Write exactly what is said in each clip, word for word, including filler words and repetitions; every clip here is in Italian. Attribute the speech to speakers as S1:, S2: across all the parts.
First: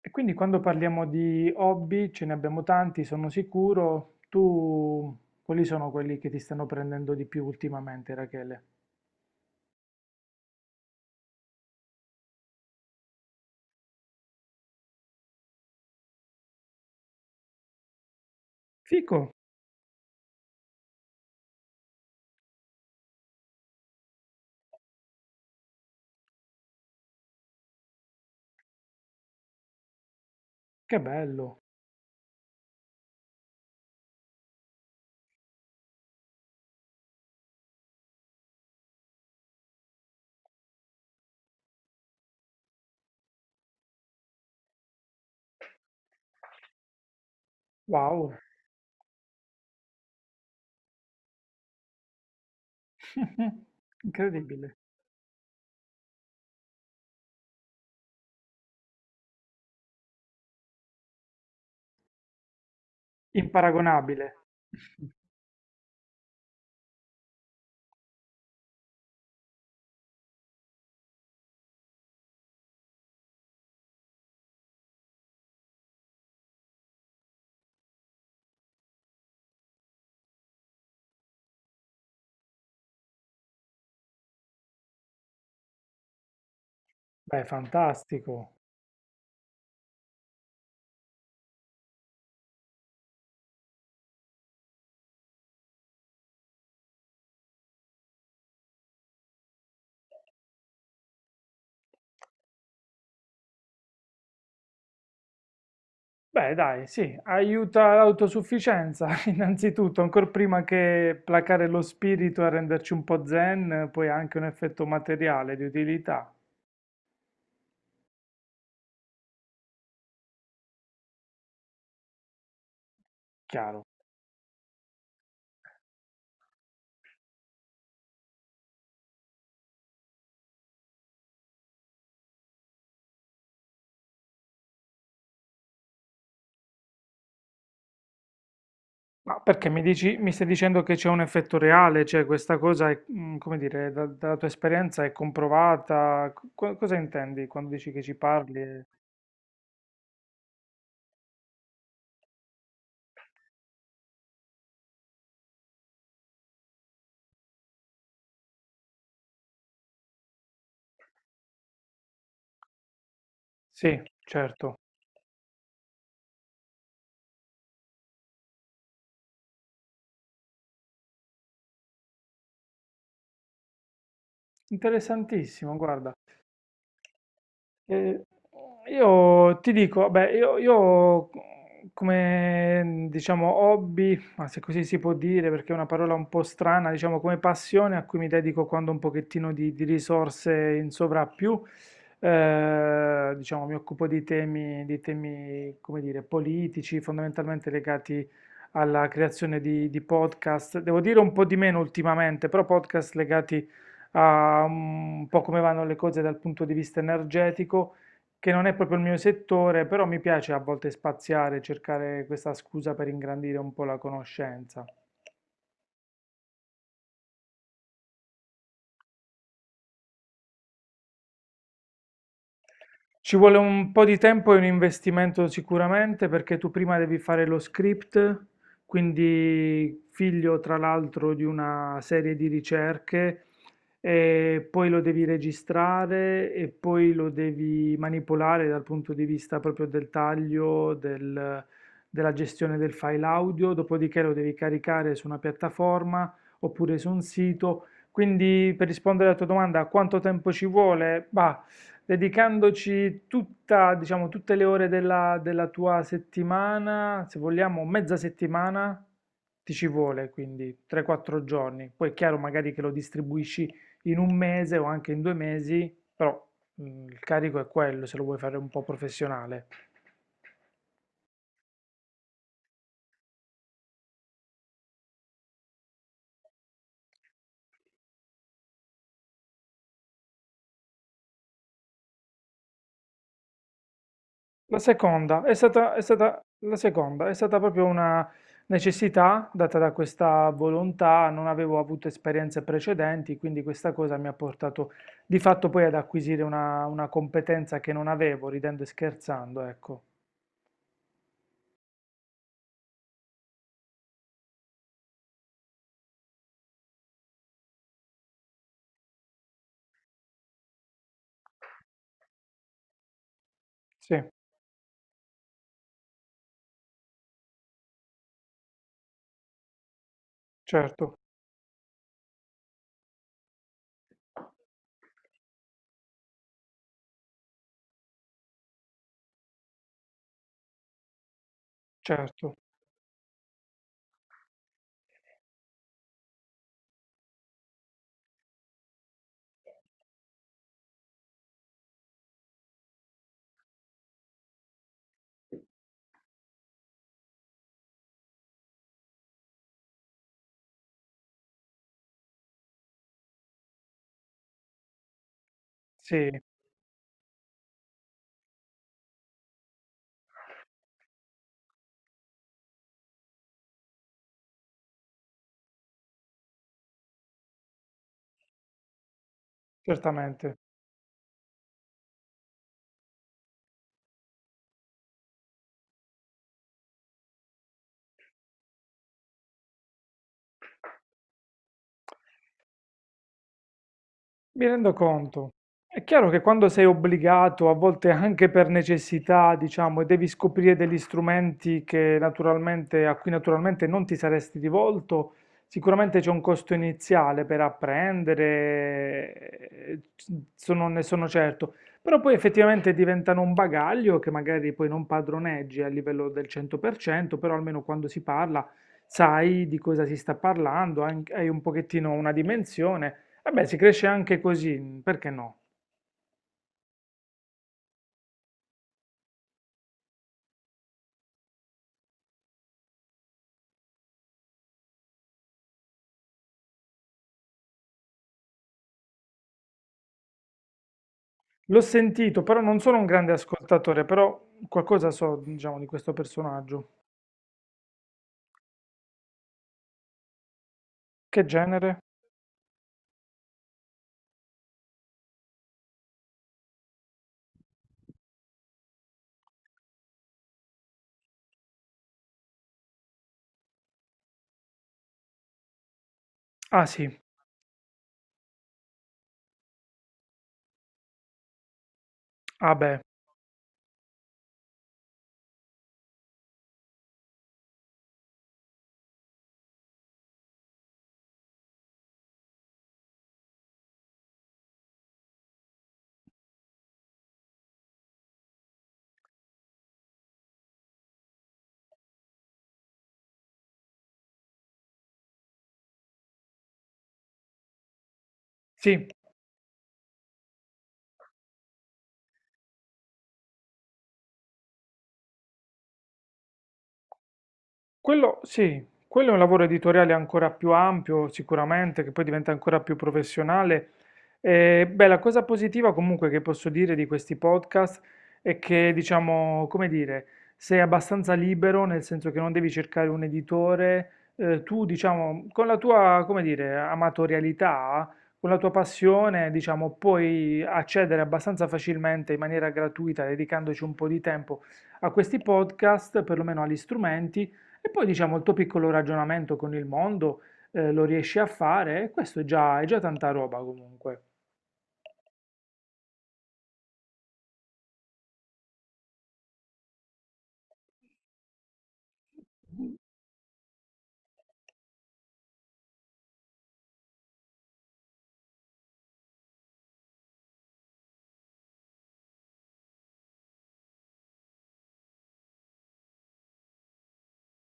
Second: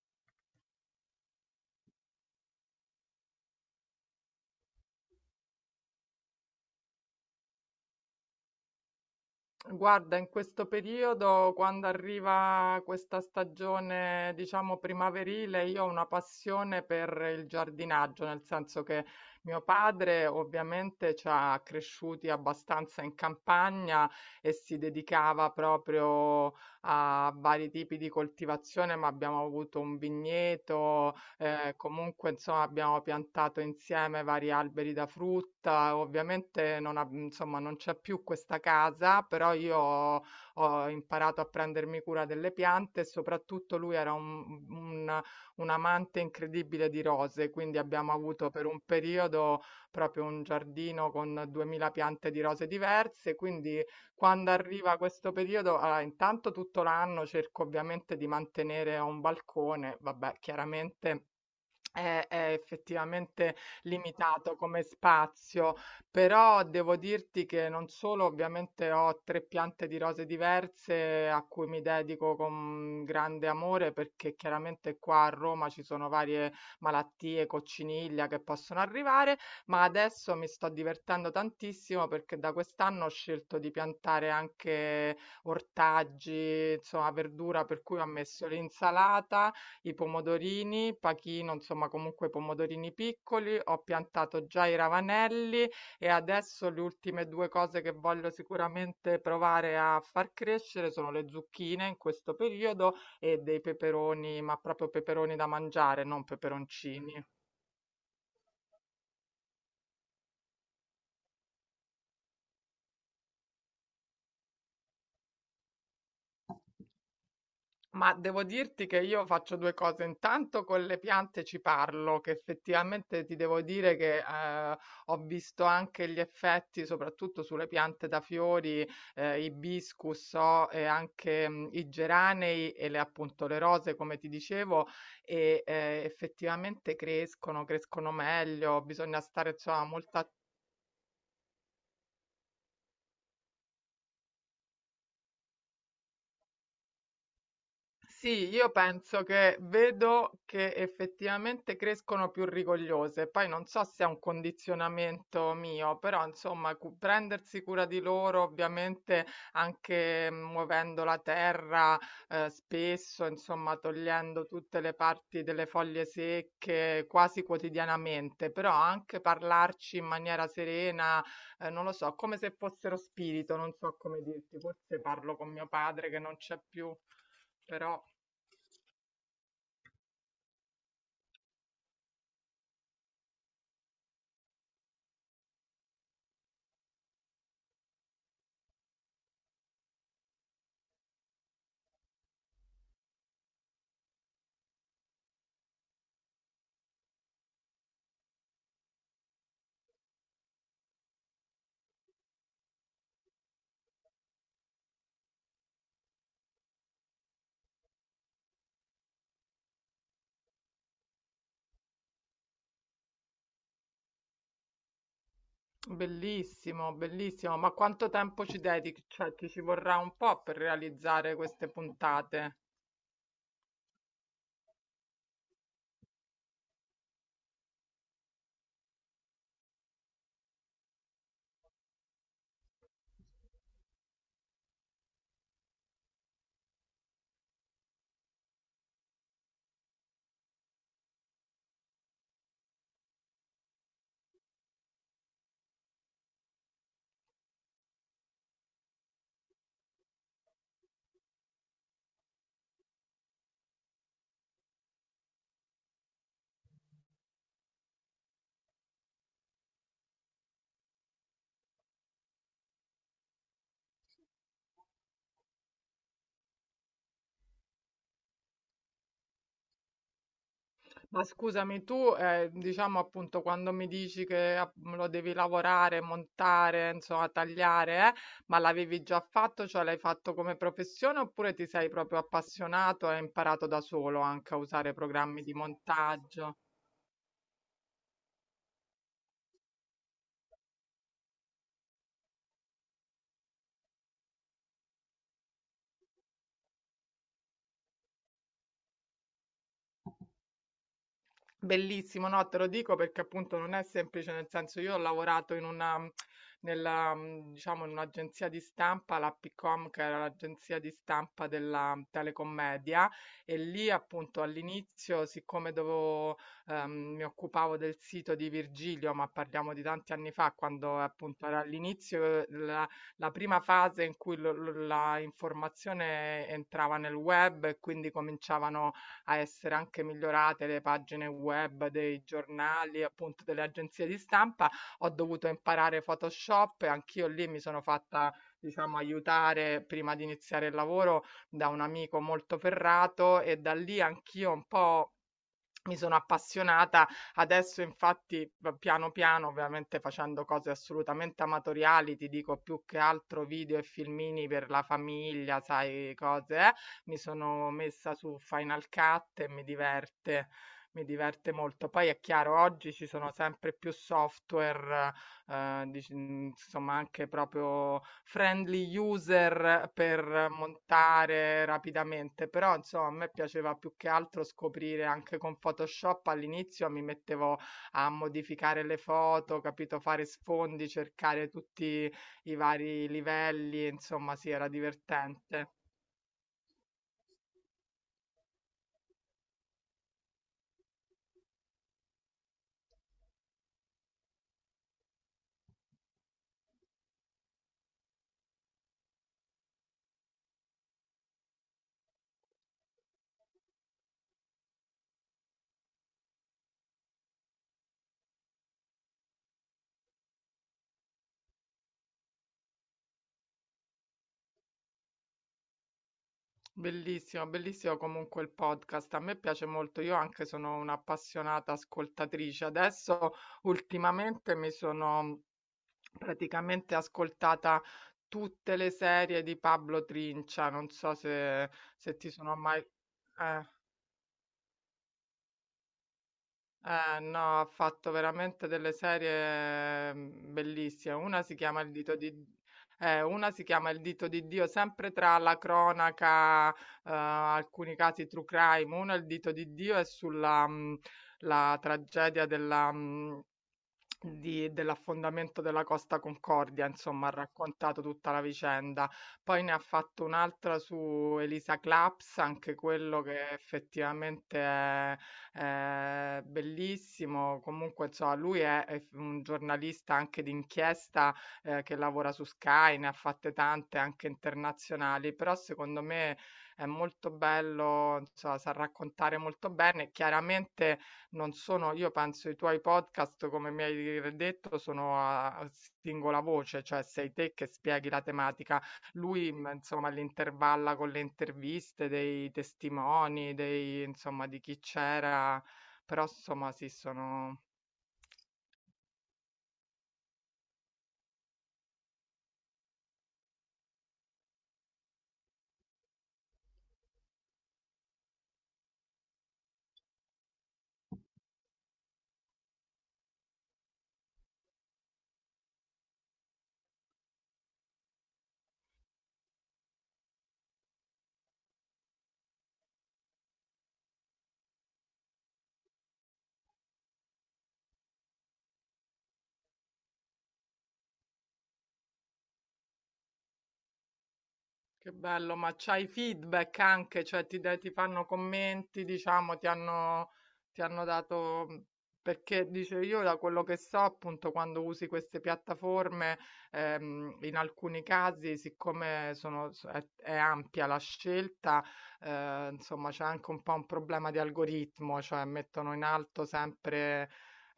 S1: E quindi quando parliamo di hobby, ce ne abbiamo tanti, sono sicuro. Tu, quali sono quelli che ti stanno prendendo di più ultimamente, Rachele?
S2: Guarda, in questo periodo, quando arriva questa stagione, diciamo primaverile, io ho una passione per il giardinaggio, nel senso che
S1: Fico,
S2: mio padre ovviamente ci ha cresciuti abbastanza in campagna e si dedicava proprio a vari tipi di coltivazione, ma abbiamo avuto un
S1: che
S2: vigneto.
S1: bello.
S2: Ehm, comunque insomma abbiamo piantato insieme vari alberi da frutta. Ovviamente non ab insomma non c'è più questa casa, però io ho ho imparato a prendermi cura delle piante, e soprattutto lui era un un un amante incredibile di rose, quindi abbiamo
S1: Wow.
S2: avuto per un periodo proprio un giardino con duemila piante di rose diverse. Quindi quando
S1: Incredibile.
S2: arriva questo periodo, allora intanto tutto l'anno cerco ovviamente di mantenere, ho un balcone, vabbè, chiaramente è è effettivamente
S1: Imparagonabile.
S2: limitato come spazio, però devo dirti che non solo ovviamente ho tre piante di rose diverse a cui mi dedico con grande amore, perché chiaramente qua a Roma ci sono varie malattie, cocciniglia, che possono arrivare, ma adesso mi sto divertendo tantissimo perché da quest'anno ho scelto di piantare anche ortaggi, insomma
S1: Beh,
S2: verdura, per cui ho
S1: fantastico.
S2: messo l'insalata, i pomodorini, pachino, insomma comunque pomodorini piccoli, ho piantato già i ravanelli, e adesso le ultime due cose che voglio sicuramente provare a far crescere sono le zucchine in questo periodo e dei peperoni, ma proprio peperoni da mangiare, non
S1: Beh, dai,
S2: peperoncini.
S1: sì, aiuta l'autosufficienza, innanzitutto, ancora prima che placare lo spirito e renderci un po' zen, poi ha anche un effetto materiale di utilità,
S2: Ma devo dirti che io faccio due cose. Intanto con le piante ci parlo, che effettivamente ti devo
S1: chiaro.
S2: dire che eh, ho visto anche gli effetti, soprattutto sulle piante da fiori, eh, ibiscus, so, e anche mm, i geranei e le, appunto, le rose, come ti dicevo, e eh, effettivamente crescono, crescono meglio, bisogna
S1: Ma
S2: stare
S1: perché mi
S2: insomma
S1: dici,
S2: molto.
S1: mi stai dicendo che c'è un effetto reale, cioè questa cosa è, mm, come dire, da- dalla tua esperienza è comprovata? Co- cosa intendi quando dici che ci
S2: Sì, io
S1: parli?
S2: penso che vedo che effettivamente crescono più rigogliose. Poi non so se è un condizionamento mio, però insomma, cu- prendersi cura di loro, ovviamente anche, mm, muovendo la terra eh, spesso, insomma,
S1: Sì,
S2: togliendo
S1: certo.
S2: tutte le parti delle foglie secche quasi quotidianamente, però anche parlarci in maniera serena, eh, non lo so, come se fossero spirito, non so come dirti, forse parlo con mio
S1: Interessantissimo,
S2: padre
S1: guarda.
S2: che non c'è più, però
S1: Eh, io ti dico, beh, io, io come diciamo hobby, ma se così si può dire perché è una parola un po' strana, diciamo come passione a cui mi dedico quando ho un pochettino di, di risorse in sovrappiù, eh, diciamo mi occupo di temi, di temi, come dire, politici, fondamentalmente legati alla creazione di, di podcast. Devo dire un po' di meno ultimamente, però podcast legati a mm, un po' come vanno le cose dal punto di vista energetico, che non è proprio il mio settore, però mi piace a volte spaziare, cercare questa scusa per ingrandire un po' la conoscenza.
S2: bellissimo, bellissimo, ma quanto tempo ci dedichi? Cioè, ti ci vorrà un po' per realizzare queste puntate.
S1: Ci vuole un po' di tempo e un investimento sicuramente perché tu prima devi fare lo script, quindi figlio tra l'altro di una serie di ricerche, e poi lo devi registrare e poi lo devi manipolare dal punto di vista proprio del taglio, del- della gestione del file audio, dopodiché lo devi caricare su una piattaforma oppure su un sito. Quindi per rispondere alla tua domanda, quanto tempo ci vuole? Bah, dedicandoci tutta, diciamo, tutte le ore della, della tua settimana, se vogliamo mezza settimana, ti ci vuole, quindi tre quattro giorni. Poi è chiaro magari che lo distribuisci in un mese o anche in due mesi, però mm, il carico è quello, se lo vuoi fare un po' professionale.
S2: Ma scusami, tu, eh, diciamo appunto, quando mi dici che app- lo devi lavorare, montare, insomma, tagliare, eh, ma l'avevi già fatto, cioè l'hai fatto come professione, oppure ti sei proprio appassionato e hai imparato da solo anche a
S1: La
S2: usare
S1: seconda
S2: programmi
S1: è
S2: di
S1: stata, è stata,
S2: montaggio?
S1: la seconda è stata proprio una necessità data da questa volontà, non avevo avuto esperienze precedenti, quindi questa cosa mi ha portato di fatto poi ad acquisire una, una competenza che non avevo, ridendo e scherzando, ecco.
S2: Bellissimo, no, te lo dico perché appunto non è semplice, nel senso, io ho lavorato in una, mhmm, nella, mm, diciamo, in un'agenzia di stampa, la Picom, che era l'agenzia di stampa della mhmm, Telecommedia, e lì
S1: Sì,
S2: appunto all'inizio, siccome dovevo, ehm, mi occupavo del sito di Virgilio, ma parliamo di tanti anni fa, quando
S1: certo,
S2: appunto era all'inizio, eh, la, la prima fase in cui lo- lo- la informazione entrava nel web, e quindi cominciavano a essere anche migliorate le pagine web dei
S1: certo,
S2: giornali, appunto delle agenzie di stampa. Ho dovuto imparare Photoshop e anch'io lì mi sono fatta, diciamo, aiutare prima di iniziare il lavoro da un amico molto ferrato, e da lì anch'io un po' mi sono appassionata. Adesso infatti v piano, piano, ovviamente facendo cose assolutamente amatoriali, ti dico, più che altro video e filmini per la famiglia, sai,
S1: sì,
S2: cose, eh, mi sono messa su Final Cut e mi diverte mi diverte molto. Poi è chiaro, oggi ci sono sempre più software. Ehm, dic mhmm, insomma, anche proprio friendly user per
S1: certamente.
S2: montare rapidamente, però insomma a me piaceva più che altro scoprire. Anche con Photoshop all'inizio mi mettevo a modificare le foto, capito, fare sfondi, cercare tutti i vari livelli, insomma sì,
S1: Mi
S2: era
S1: rendo conto.
S2: divertente.
S1: È chiaro che quando sei obbligato, a volte anche per necessità, diciamo, e devi scoprire degli strumenti che naturalmente, a cui naturalmente non ti saresti rivolto, sicuramente c'è un costo iniziale per apprendere, eh, sono- ne sono certo. Però poi effettivamente diventano un bagaglio che magari poi non padroneggi a livello del cento per cento, però almeno quando si parla sai di cosa si sta parlando, anche- hai un pochettino una dimensione. Vabbè, si cresce anche così, perché no?
S2: Bellissimo, bellissimo comunque il podcast. A me piace molto, io anche sono un'appassionata ascoltatrice. Adesso ultimamente mi sono praticamente ascoltata tutte le serie di Pablo Trincia, non so se,
S1: L'ho
S2: se ti
S1: sentito,
S2: sono
S1: però
S2: mai...
S1: non sono un grande
S2: Eh,
S1: ascoltatore, però qualcosa so, diciamo, di questo personaggio.
S2: eh, no, ha fatto veramente delle serie mm, bellissime. Una
S1: Che
S2: si chiama Il
S1: genere?
S2: dito di... eh, una si chiama Il dito di Dio, sempre tra la cronaca, eh, alcuni casi true crime. Una, Il dito di Dio, è sulla, mm, la tragedia della... mm, di- dell'affondamento della Costa
S1: Ah
S2: Concordia,
S1: sì,
S2: insomma, ha raccontato tutta la vicenda. Poi ne ha fatto un'altra su Elisa Claps,
S1: ah
S2: anche
S1: beh,
S2: quello che effettivamente è, è bellissimo. Comunque, insomma, lui è, è un giornalista anche d'inchiesta, eh, che lavora su Sky, ne ha fatte tante anche internazionali, però secondo me è molto bello, insomma, sa raccontare molto bene. Chiaramente non sono, io penso, i tuoi podcast, come mi hai detto, sono a a singola voce, cioè sei te che spieghi la tematica.
S1: sì.
S2: Lui, mh, insomma, l'intervalla con le interviste dei testimoni, dei, insomma, di chi c'era, però, insomma, sì, sono...
S1: Quello sì, quello è un lavoro editoriale ancora più ampio, sicuramente, che poi diventa ancora più professionale. E, beh, la cosa positiva comunque che posso dire di questi podcast è che, diciamo, come dire, sei abbastanza libero, nel senso che non devi cercare un editore, eh, tu, diciamo, con la tua, come dire, amatorialità, con la tua passione, diciamo, puoi accedere abbastanza facilmente in maniera gratuita, dedicandoci un po' di tempo a questi podcast, perlomeno agli strumenti e poi diciamo il tuo piccolo ragionamento con il mondo eh, lo riesci a fare e questo è già, è già tanta roba comunque.
S2: Che bello, ma c'hai feedback anche, cioè ti, dai- ti fanno commenti, diciamo, ti hanno, ti hanno dato, mhmm, perché dice, io da quello che so, appunto, quando usi queste piattaforme, ehm, in alcuni casi, siccome sono, s- è, è ampia la scelta, eh, insomma, c'è anche un po' un problema di algoritmo, cioè mettono in alto sempre,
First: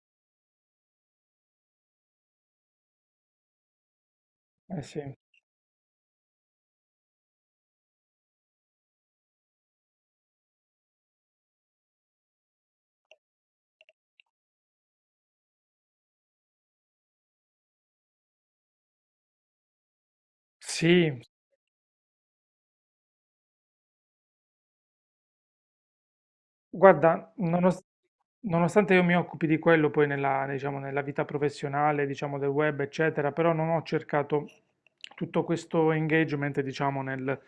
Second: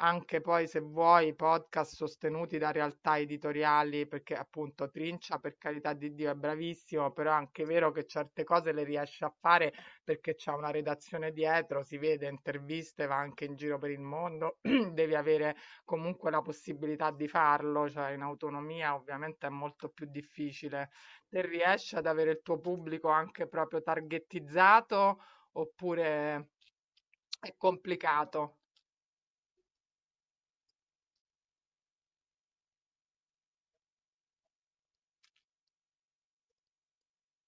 S2: anche poi se vuoi, podcast sostenuti da realtà editoriali, perché
S1: Eh
S2: appunto
S1: sì,
S2: Trincia, per carità di Dio, è bravissimo, però è anche vero che certe cose le riesce a fare perché c'è una redazione dietro, si vede, interviste, va anche in giro per il mondo, devi avere comunque la possibilità di farlo, cioè in autonomia ovviamente è molto più difficile.
S1: sì.
S2: Te riesci ad avere il tuo pubblico anche proprio targettizzato, oppure
S1: Guarda,
S2: è
S1: nonost-
S2: complicato?
S1: nonostante io mi occupi di quello poi nella, diciamo, nella vita professionale, diciamo, del web, eccetera, però non ho cercato tutto questo engagement, diciamo, nel-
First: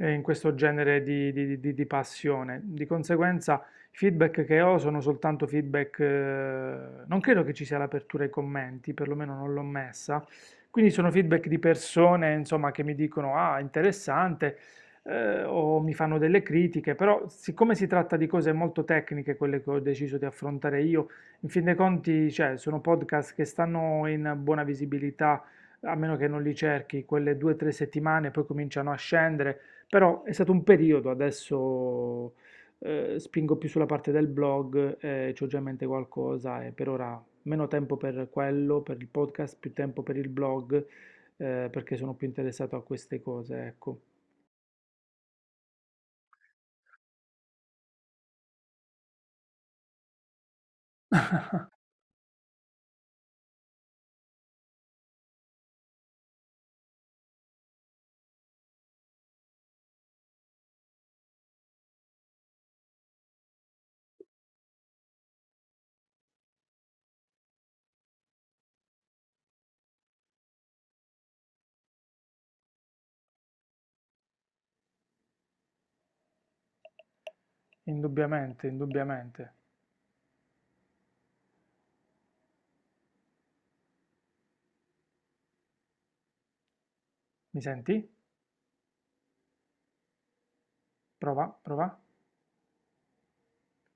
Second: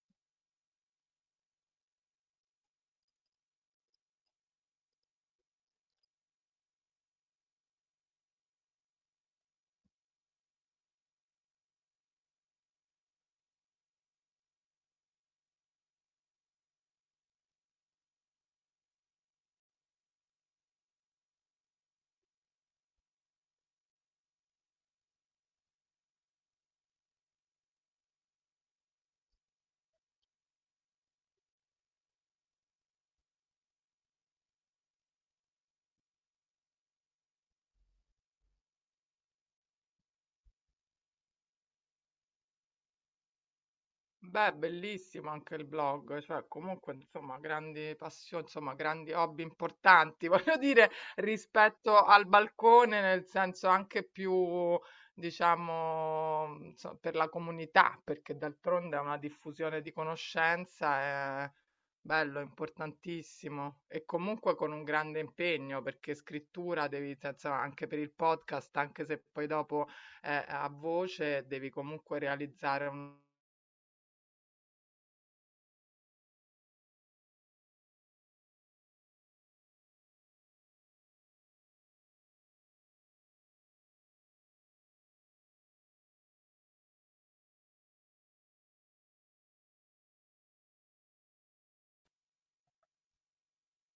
S1: eh, in questo genere di, di- di- di passione. Di conseguenza, i feedback che ho sono soltanto feedback, eh, non credo che ci sia l'apertura ai commenti, perlomeno non l'ho messa. Quindi sono feedback di persone, insomma, che mi dicono, ah, interessante eh, o mi fanno delle critiche, però siccome si tratta di cose molto tecniche, quelle che ho deciso di affrontare io, in fin dei conti, cioè, sono podcast che stanno in buona visibilità, a meno che non li cerchi, quelle due o tre settimane, poi cominciano a scendere, però è stato un periodo, adesso eh, spingo più sulla parte del blog, eh, c'ho già in mente qualcosa e per ora meno tempo per quello, per il podcast, più tempo per il blog, eh, perché sono più interessato a queste cose, ecco.
S2: Beh, bellissimo anche il blog, cioè comunque insomma grandi passioni, insomma grandi hobby importanti, voglio dire, rispetto al balcone, nel senso anche più, diciamo, insomma, per la comunità, perché d'altronde è una diffusione di conoscenza, è bello, importantissimo, e comunque con un grande impegno, perché scrittura devi, cioè, insomma, anche per il podcast, anche se poi dopo è a voce, devi comunque realizzare un
S1: Indubbiamente, indubbiamente. Mi senti? Prova, prova.